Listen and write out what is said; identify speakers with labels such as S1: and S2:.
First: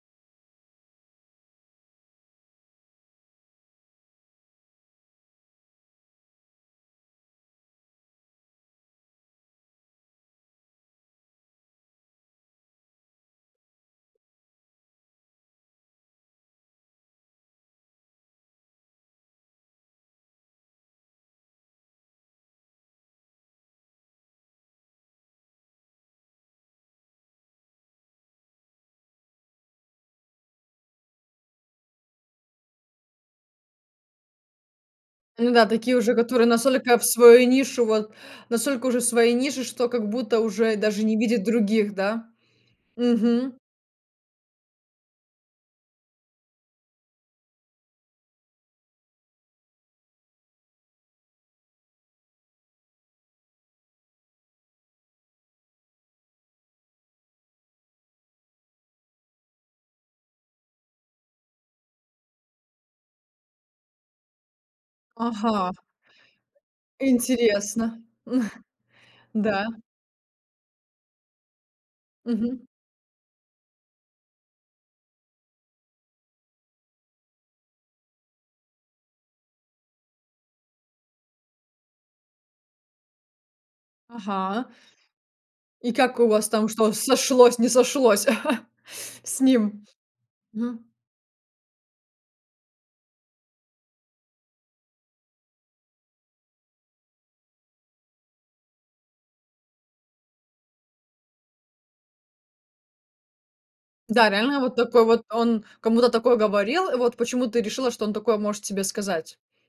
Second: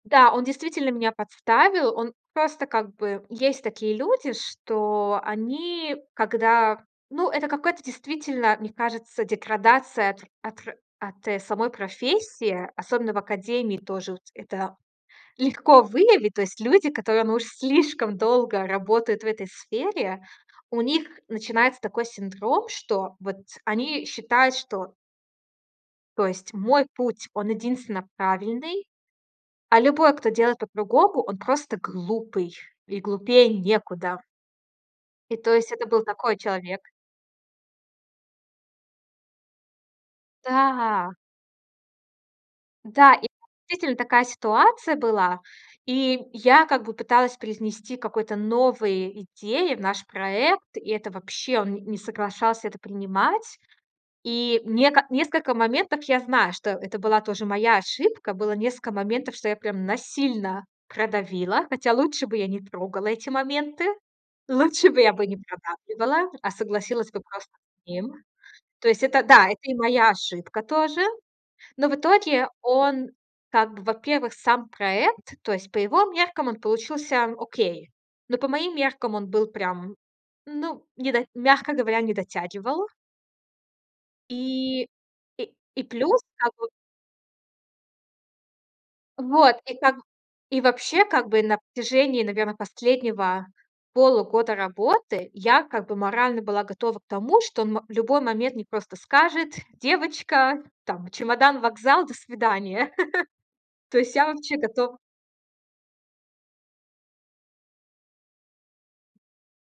S1: Да, он действительно меня подставил. Он просто как бы Есть такие люди, что они, когда Ну, это какая-то действительно, мне кажется, деградация от р от р от, э, самой профессии, особенно в академии тоже. Вот это легко выявить. То есть люди, которые, ну, уж слишком долго работают в этой сфере, у них начинается такой синдром, что вот они считают, что То есть мой путь, он единственно правильный. А любой, кто делает по-другому, он просто глупый. И глупее некуда. И
S2: Ну
S1: то
S2: да,
S1: есть это
S2: такие
S1: был
S2: уже,
S1: такой
S2: которые
S1: человек.
S2: настолько в свою нишу, вот настолько уже в своей нише, что как будто уже даже
S1: Да.
S2: не видят других, да?
S1: Да. И
S2: Мгм.
S1: действительно такая ситуация была. И я как бы пыталась привнести какой-то новые идеи в наш проект. И это вообще, он не не соглашался это принимать. И нека несколько моментов я знаю, что это была тоже моя ошибка. Было несколько моментов, что я прям насильно продавила. Хотя лучше бы я не трогала эти моменты. Лучше бы я бы не
S2: Ага.
S1: продавливала, а согласилась бы просто с
S2: Интересно.
S1: ним. То есть это да, это
S2: Да.
S1: и моя ошибка тоже. Но в итоге
S2: Мгм.
S1: он как бы, во-первых, сам проект, то есть по его меркам он получился окей. Но по моим меркам он был прям, ну, не до мягко говоря, не дотягивал.
S2: Ага.
S1: И и и
S2: И как
S1: плюс
S2: у вас
S1: как
S2: там
S1: вот
S2: что, сошлось, не сошлось с
S1: Вот. И
S2: ним?
S1: там И
S2: Мгм.
S1: вообще, как бы, на протяжении, наверное, последнего полугода работы я, как бы, морально была готова к тому, что мо в любой момент мне просто скажет: "Девочка, там чемодан, вокзал, до свидания". То есть я
S2: Да,
S1: вообще
S2: реально, вот
S1: готова
S2: такой вот он кому-то такое говорил. Вот почему ты решила, что он такое может тебе сказать?